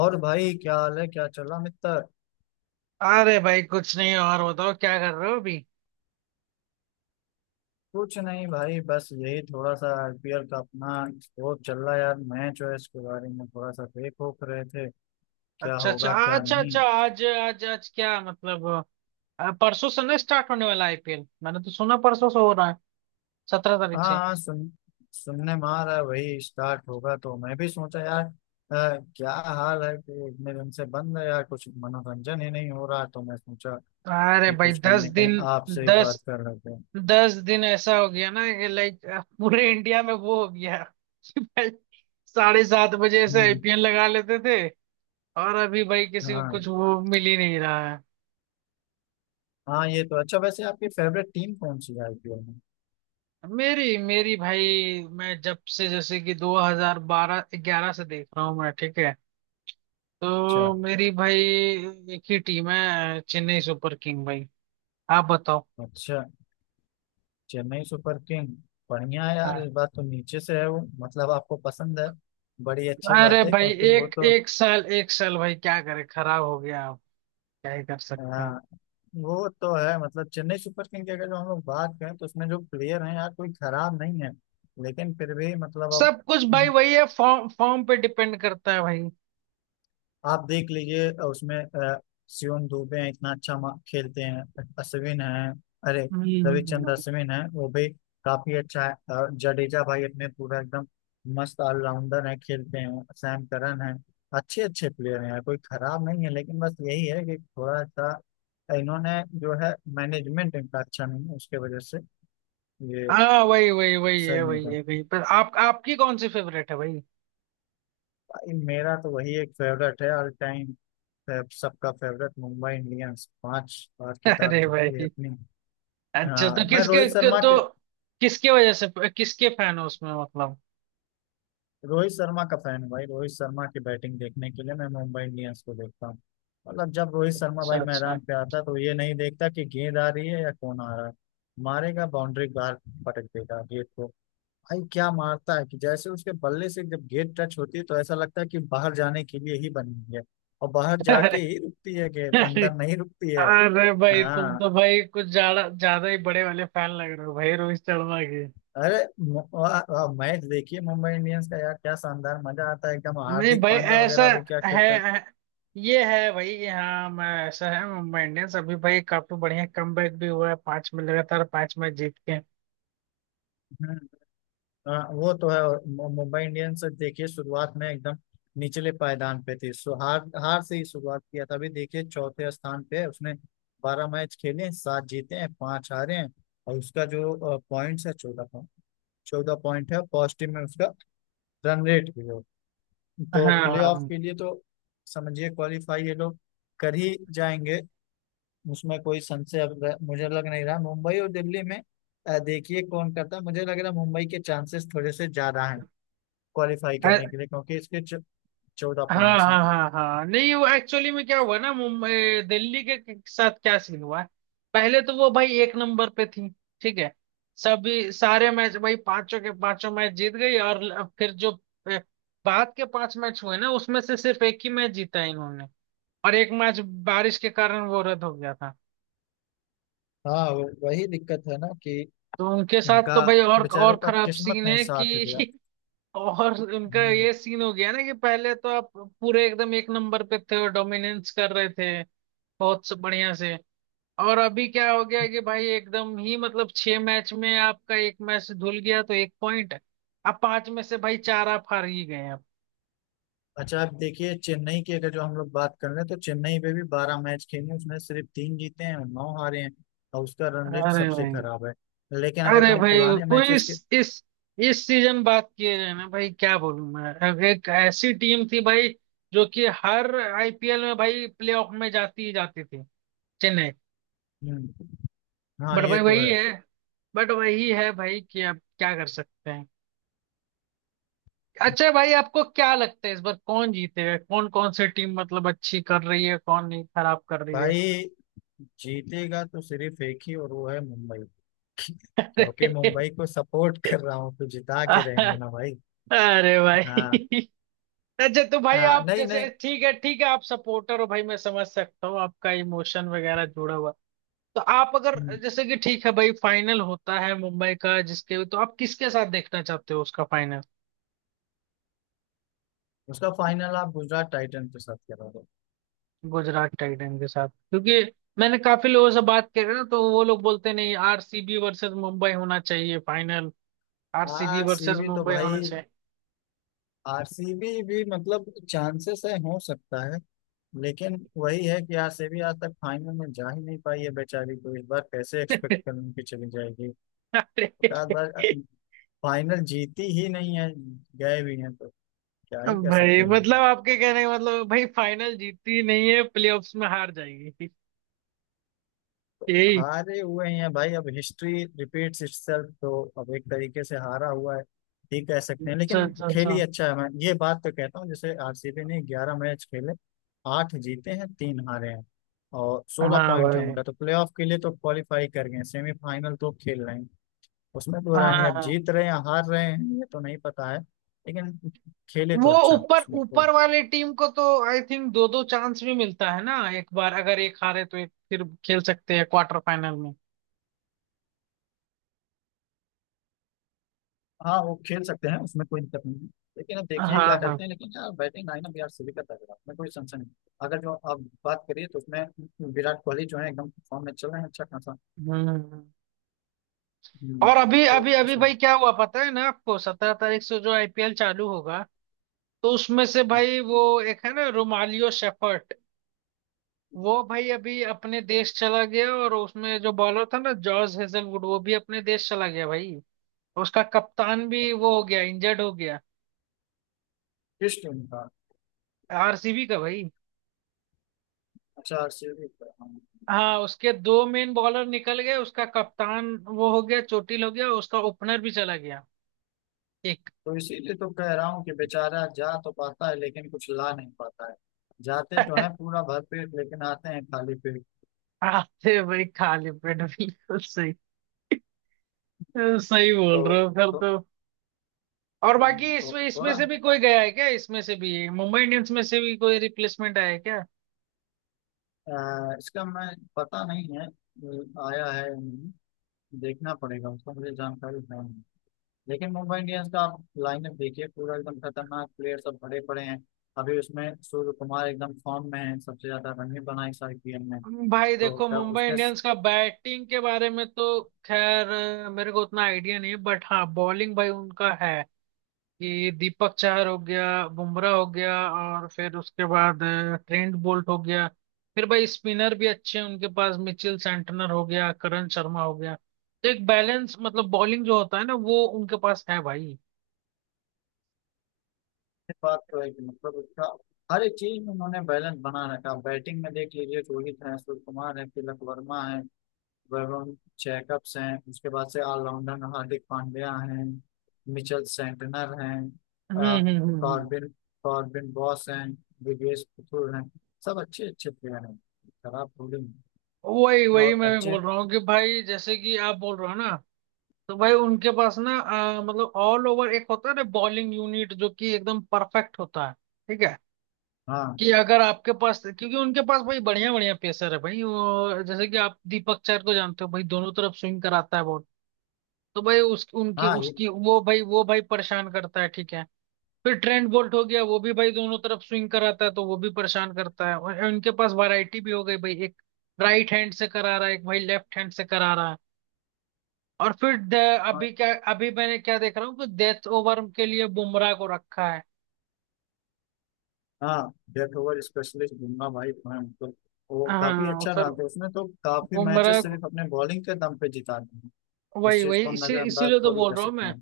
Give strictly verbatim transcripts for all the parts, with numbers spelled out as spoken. और भाई क्या हाल है, क्या चल रहा मित्र? अरे भाई कुछ नहीं। और बताओ क्या कर रहे हो अभी। कुछ नहीं भाई, बस यही थोड़ा सा आईपीएल का अपना वो चल रहा है यार। मैच है, इसके बारे में थोड़ा सा देख ओख रहे थे। क्या अच्छा अच्छा। होगा हाँ, क्या अच्छा नहीं। अच्छा। आज आज आज क्या मतलब अ, परसों से ना स्टार्ट होने वाला आईपीएल। मैंने तो सुना परसों से हो रहा है, सत्रह तारीख हाँ से। हाँ, सुन सुनने में आ रहा है वही स्टार्ट होगा, तो मैं भी सोचा यार अ, क्या हाल है, कि इतने दिन से बंद है यार, कुछ मनोरंजन ही नहीं हो रहा, तो मैं सोचा अरे कि भाई कुछ कहीं दस ना दिन। कहीं आपसे ही दस बात कर लेते हैं। दस दिन ऐसा हो गया ना कि लाइक पूरे इंडिया में वो हो गया कि भाई साढ़े सात बजे ऐसे हम्म। आईपीएल लगा लेते थे, और अभी भाई किसी को हाँ कुछ वो मिल ही नहीं रहा है। हाँ, ये तो अच्छा। वैसे आपकी फेवरेट टीम कौन सी है आईपीएल में? मेरी मेरी भाई, मैं जब से जैसे कि 2012 11 से देख रहा हूँ मैं, ठीक है। तो अच्छा मेरी भाई एक ही टीम है, चेन्नई सुपर किंग भाई। आप बताओ। अच्छा। चेन्नई सुपर किंग, बढ़िया है यार। हाँ। इस बार तो नीचे से है वो, मतलब आपको पसंद है, बड़ी अच्छी अरे बात है। भाई, क्योंकि वो एक तो। एक साल, एक साल भाई क्या करे, खराब हो गया। आप क्या ही कर सकते हैं। हाँ, वो तो है। मतलब चेन्नई सुपर किंग की अगर जो हम लोग बात करें, तो उसमें जो प्लेयर हैं यार, कोई खराब नहीं है। लेकिन फिर भी मतलब, अब सब कुछ भाई वही है, फॉर्म फॉर्म पे डिपेंड करता है भाई। आप देख लीजिए, अ, उसमें अ, सियोन दुबे हैं, इतना अच्छा मा- खेलते हैं। अश्विन हैं, अरे हम्म। हम्म। रविचंद्र हम्म। अश्विन हैं, वो भी काफी अच्छा है। अ, जडेजा भाई अपने पूरा एकदम मस्त ऑलराउंडर है, खेलते हैं। सैम करन है। अच्छे अच्छे प्लेयर हैं, कोई खराब नहीं है। लेकिन बस यही है कि थोड़ा सा इन्होंने जो है मैनेजमेंट इनका अच्छा नहीं है, उसके वजह से ये हाँ वही वही वही है, सही नहीं वही कर है भाई। पर आप, आपकी कौन सी फेवरेट है भाई? पाई। मेरा तो वही एक फेवरेट है ऑल टाइम, फेव- सबका फेवरेट, मुंबई इंडियंस। पांच बार खिताब अरे जीती है भाई, अपनी। अच्छा हाँ, तो मैं किसके रोहित के- शर्मा तो के किसके वजह से, किसके फैन हो उसमें, मतलब? रोहित शर्मा का फैन हूँ भाई। रोहित शर्मा की बैटिंग देखने के लिए मैं मुंबई इंडियंस को देखता हूँ। मतलब जब रोहित शर्मा अच्छा भाई अच्छा। मैदान पे आता है, तो ये नहीं देखता कि गेंद आ रही है या कौन आ रहा है। मारेगा बाउंड्री बाहर, पटक देगा गेंद को। भाई क्या मारता है, कि जैसे उसके बल्ले से जब गेंद टच होती है, तो ऐसा लगता है कि बाहर जाने के लिए ही बनी है। और बाहर जाके अरे ही रुकती है, गेंद अरे अंदर नहीं रुकती है। अरे भाई, तुम हाँ। तो भाई कुछ ज्यादा ज्यादा ही बड़े वाले फैन लग रहे हो भाई रोहित शर्मा के। अरे, मैच देखिए मुंबई इंडियंस का यार, क्या शानदार मजा आता है एकदम। नहीं हार्दिक भाई पांड्या ऐसा वगैरह भी क्या है। खेलते हैं। है- ये है भाई। हाँ, मैं ऐसा है, मुंबई इंडियंस अभी भाई काफी बढ़िया कमबैक भी हुआ है, पांच में लगातार पांच मैच जीत के। हम्म। हाँ, वो तो है। और मु- मुंबई इंडियंस देखिए शुरुआत में एकदम निचले पायदान पे थी, सो हार हार से ही शुरुआत किया था। अभी देखिए चौथे स्थान पे है उसने। बारह मैच खेले हैं, सात जीते हैं, पांच हारे हैं। और उसका जो पॉइंट्स है, चौदह पॉइंट चौदह पॉइंट है, पॉजिटिव में उसका रन रेट भी हो, तो हाँ प्लेऑफ हाँ के लिए तो समझिए क्वालिफाई ये लोग कर ही जाएंगे, उसमें कोई संशय अब र- मुझे लग नहीं रहा। मुंबई और दिल्ली में अ, देखिए कौन करता है। मुझे लग रहा है मुंबई के चांसेस थोड़े से ज्यादा हैं क्वालिफाई हाँ। करने के लिए, क्योंकि इसके चौदह हाँ पॉइंट्स हैं। हाँ हाँ हाँ नहीं, वो एक्चुअली में क्या हुआ ना, मुंबई दिल्ली के के साथ क्या सीन हुआ है, पहले तो वो भाई एक नंबर पे थी, ठीक है। सभी सारे मैच भाई पांचों के पांचों मैच जीत गई। और ल- फिर जो अ, बाद के पांच मैच हुए ना, उसमें से सिर्फ एक ही मैच जीता है इन्होंने। और एक मैच बारिश के कारण वो रद्द हो गया था। हाँ, वो- वही दिक्कत है ना, कि तो उनके साथ इनका तो भाई और और बेचारों का खराब किस्मत सीन नहीं है साथ दिया। कि और उनका हम्म। ये सीन हो गया ना कि पहले तो आप पूरे एकदम एक नंबर पे थे और डोमिनेंस कर रहे थे, बहुत सब बढ़िया से। और अभी क्या हो गया कि भाई एकदम ही, मतलब छह मैच में आपका एक मैच धुल गया तो एक पॉइंट, अब पांच में से भाई चार आप हार ही गए अब। अच्छा, आप देखिए चेन्नई की अगर जो हम लोग बात कर रहे हैं, तो चेन्नई पे भी बारह मैच खेले, उसमें सिर्फ तीन जीते हैं और नौ हारे हैं, और उसका रन रेट अरे सबसे भाई खराब है। लेकिन अगर जो अरे हम भाई, पुराने वो इस मैचेस के। इस इस सीजन बात किए जाए ना भाई, क्या बोलूं मैं, अब एक ऐसी टीम थी भाई जो कि हर आईपीएल में भाई प्लेऑफ में जाती ही जाती थी, चेन्नई। हम्म, हाँ, बट ये भाई तो वही है। है। बट वही है भाई कि अब क्या कर सकते हैं। अच्छा भाई, आपको क्या लगता है इस बार कौन जीतेगा? कौन कौन सी टीम मतलब अच्छी कर रही है, कौन नहीं खराब कर रही है? भाई जीतेगा तो सिर्फ एक ही, और वो है मुंबई, क्योंकि मुंबई को सपोर्ट कर रहा हूँ, तो जिता के अरे, रहेंगे ना भाई। अरे हाँ। भाई अच्छा, तो भाई आ, आप नहीं जैसे, नहीं। ठीक है ठीक है, आप सपोर्टर हो भाई, मैं समझ सकता हूँ आपका इमोशन वगैरह जुड़ा हुआ। तो आप अगर, हम्म। जैसे कि ठीक है भाई, फाइनल होता है मुंबई का, जिसके तो आप किसके साथ देखना चाहते हो उसका फाइनल? उसका फाइनल आप गुजरात टाइटन के साथ करोगे। गुजरात टाइटन के साथ, क्योंकि मैंने काफी लोगों से बात करी ना तो वो लोग बोलते नहीं, आरसीबी वर्सेस मुंबई होना चाहिए फाइनल। आरसीबी वर्सेस आरसीबी तो मुंबई होना भाई, चाहिए। आरसीबी भी मतलब चांसेस है, हो सकता है। लेकिन वही है कि आरसीबी आज तक फाइनल में जा ही नहीं पाई है बेचारी, तो इस बार कैसे एक्सपेक्ट करूँ कि चली जाएगी। अरे हर बार फाइनल जीती ही नहीं है, गए भी हैं तो क्या ही कर भाई, सकते हैं। मतलब आपके कहने का मतलब भाई फाइनल जीतती नहीं है, प्लेऑफ्स में हार जाएगी, यही? हारे हुए ही हैं भाई, अब हिस्ट्री रिपीट्स इटसेल्फ, तो अब एक तरीके से हारा हुआ है ठीक कह सकते हैं। अच्छा लेकिन अच्छा खेल ही अच्छा। अच्छा है, मैं ये बात तो कहता हूँ। जैसे आरसीबी ने ग्यारह मैच खेले, आठ जीते हैं, तीन हारे हैं, और सोलह हाँ पॉइंट है भाई। उनका, तो प्लेऑफ के लिए तो क्वालिफाई कर गए हैं, सेमीफाइनल तो खेल रहे हैं। उसमें तो हाँ रानी हाँ अब हाँ। जीत रहे हैं या हार रहे हैं, ये तो नहीं पता है। लेकिन खेले वो तो अच्छा है, ऊपर उसमें कोई। ऊपर वाली टीम को तो आई थिंक दो दो चांस भी मिलता है ना, एक बार अगर एक हारे तो एक फिर खेल सकते हैं क्वार्टर फाइनल में। हाँ, वो खेल सकते हैं, उसमें कोई दिक्कत नहीं है। लेकिन अब देखिए क्या हाँ हाँ। करते हैं। लेकिन यार बैटिंग लाइनअप यार सभी का तगड़ा है, उसमें कोई संशय नहीं। अगर जो आप बात करिए, तो उसमें विराट कोहली जो है एकदम फॉर्म में चल रहे हैं, अच्छा खासा। हम्म। हम्म, और अभी तो अभी अभी इसमें। भाई क्या हुआ पता है ना आपको, सत्रह तारीख से जो आईपीएल चालू होगा तो उसमें से भाई वो एक है ना, रोमालियो शेफर्ट, वो भाई अभी अपने देश चला गया। और उसमें जो बॉलर था ना, जॉर्ज हेजलवुड, वो भी अपने देश चला गया भाई। उसका कप्तान भी वो हो गया, इंजर्ड हो गया। किस टीम का? आरसीबी का भाई। अच्छा, आरसीबी का। हाँ। हाँ उसके दो मेन बॉलर निकल गए, उसका कप्तान वो हो गया, चोटिल हो गया, उसका ओपनर भी चला गया एक। तो इसीलिए तो कह रहा हूँ, कि बेचारा जा तो पाता है, लेकिन कुछ ला नहीं पाता है। जाते तो है पूरा भरपेट, लेकिन आते हैं खाली पेट। आते भाई खाली पेट भी। सही, सही तो बोल रहे हो फिर तो, तो। और हम्म, बाकी तो इसमें इसमें थोड़ा से भी कोई गया है क्या? इसमें से भी मुंबई इंडियंस में से भी कोई रिप्लेसमेंट आया है क्या? अ, इसका मैं पता नहीं है, अ, आया है देखना पड़ेगा, उसका मुझे जानकारी नहीं है। लेकिन मुंबई इंडियंस का आप लाइनअप देखिए, पूरा एकदम खतरनाक प्लेयर सब भरे पड़े हैं। अभी उसमें सूर्य कुमार एकदम फॉर्म में है, सबसे ज्यादा रन भी बनाए इस आईपीएल में। भाई तो देखो क्या मुंबई उसके स- इंडियंस का बैटिंग के बारे में तो खैर अ, मेरे को उतना आइडिया नहीं है। बट हाँ बॉलिंग भाई उनका है कि दीपक चाहर हो गया, बुमराह हो गया, और फिर उसके बाद अ, ट्रेंट बोल्ट हो गया। फिर भाई स्पिनर भी अच्छे हैं उनके पास, मिचेल सेंटनर हो गया, करण शर्मा हो गया। तो एक बैलेंस मतलब बॉलिंग जो होता है ना वो उनके पास है भाई। बात तो है कि मतलब उसका हर एक चीज में उन्होंने बैलेंस बना रखा। बैटिंग में देख लीजिए, रोहित है, सूर्य कुमार है, तिलक वर्मा है, वरुण जैकब्स हैं। उसके बाद से ऑलराउंडर हार्दिक पांड्या हैं, मिचेल सेंटनर हैं, हम्म अ, हम्म हम्म हम्म। कॉर्बिन कॉर्बिन बॉस हैं, दिवेश पुथुर हैं। सब अच्छे अच्छे प्लेयर हैं। खराब बॉलिंग वही है। वही और मैं भी अच्छे। बोल रहा हूँ कि भाई, जैसे कि आप बोल रहे हो ना, तो भाई उनके पास ना अ, मतलब ऑल ओवर एक होता है ना बॉलिंग यूनिट, जो कि एकदम परफेक्ट होता है ठीक है, हाँ कि अगर आपके पास, क्योंकि उनके पास भाई बढ़िया बढ़िया पेसर है भाई वो, जैसे कि आप दीपक चहर को जानते हो भाई, दोनों तरफ स्विंग कराता है बहुत। तो भाई उस उनके हाँ, ये, उसकी वो भाई वो भाई परेशान करता है ठीक है। फिर ट्रेंट बोल्ट हो गया, वो भी भाई दोनों तरफ स्विंग कराता है तो वो भी परेशान करता है। और इनके पास वैरायटी भी हो गई भाई, एक राइट हैंड से करा रहा है, एक भाई लेफ्ट हैंड से करा रहा है। और फिर द- हाँ अभी क्या, अभी मैंने क्या देख रहा हूँ कि डेथ ओवर के लिए बुमराह को रखा है। हाँ, डेथ ओवर स्पेशलिस्ट बुमराह भाई। हाँ, तो हैं उनको। वो काफी हाँ और अच्छा फिर डालते हैं, उसने तो काफी बुमराह मैचेस को- सिर्फ अपने बॉलिंग के दम पे जिता दिए हैं। इस वही चीज वही को हम इसी नजरअंदाज इसीलिए तो थोड़ी बोल कर रहा हूँ सकते मैं, हैं।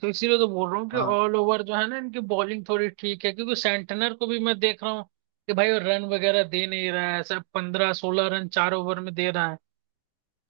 तो इसीलिए तो बोल रहा हूँ कि हाँ ऑल ओवर जो है ना, इनकी बॉलिंग थोड़ी ठीक है क्योंकि सेंटनर को भी मैं देख रहा हूँ कि भाई वो रन वगैरह दे नहीं रहा है, सब पंद्रह सोलह रन चार ओवर में दे रहा है।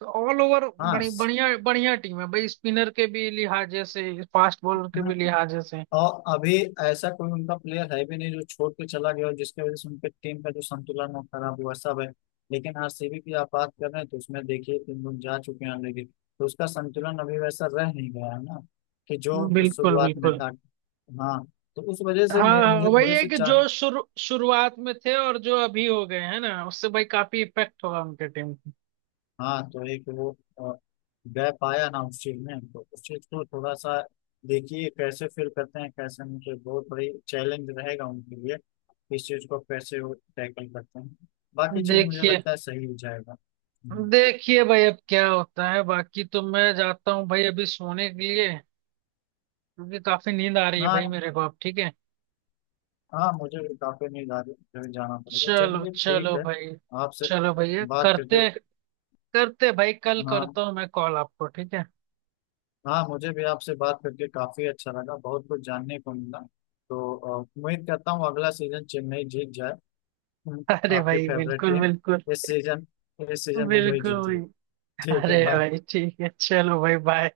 तो ऑल ओवर हाँ। बड़ी बढ़िया बढ़िया टीम है भाई, स्पिनर के भी लिहाजे से, फास्ट बॉलर के भी लिहाजे से। और अभी ऐसा कोई उनका प्लेयर है भी नहीं, जो छोड़ के चला गया हो, जिसकी वजह से उनके टीम का जो संतुलन वो खराब हुआ, सब है। लेकिन आरसीबी की आप बात कर रहे हैं, तो उसमें देखिए तीन लोग जा चुके हैं, लेकिन तो उसका संतुलन अभी वैसा रह नहीं गया है ना, कि जो बिल्कुल शुरुआत में बिल्कुल। था। हाँ, तो उस वजह से हाँ मैं हाँ, मुझे वही थोड़ी है सी कि चा- जो शुरू शुरुआत में थे और जो अभी हो गए हैं ना, उससे भाई काफी इफेक्ट होगा उनके टीम को। हाँ, तो एक वो अ, गैप आया ना उस चीज में, तो उस चीज को थोड़ा सा देखिए कैसे फिल करते हैं कैसे, उनके बहुत बड़ी चैलेंज रहेगा उनके लिए। इस चीज को कैसे वो टैकल करते हैं, बाकी चीज मुझे देखिए, लगता है सही हो जाएगा। हम्म। देखिए भाई अब क्या होता है। बाकी तो मैं जाता हूँ भाई अभी सोने के लिए, क्योंकि काफी नींद आ रही है ना। भाई मेरे को अब, ठीक है। हाँ, मुझे भी काफी नहीं जा रही है, मुझे जाना पड़ेगा। चलो चलिए ठीक चलो है। भाई, आपसे चलो भैया, बात करके। करते करते भाई, कल हाँ। करता हूँ मैं कॉल आपको ठीक है। हाँ, मुझे भी आपसे बात करके काफी अच्छा लगा, बहुत कुछ जानने को मिला। तो अ, उम्मीद करता हूँ अगला सीजन चेन्नई जीत जाए, अरे आपकी भाई फेवरेट बिल्कुल टीम। बिल्कुल। इस सीजन, इस सीजन मुंबई बिल्कुल जीती है। भाई। ठीक है, अरे बाय। भाई ठीक है, चलो भाई, बाय।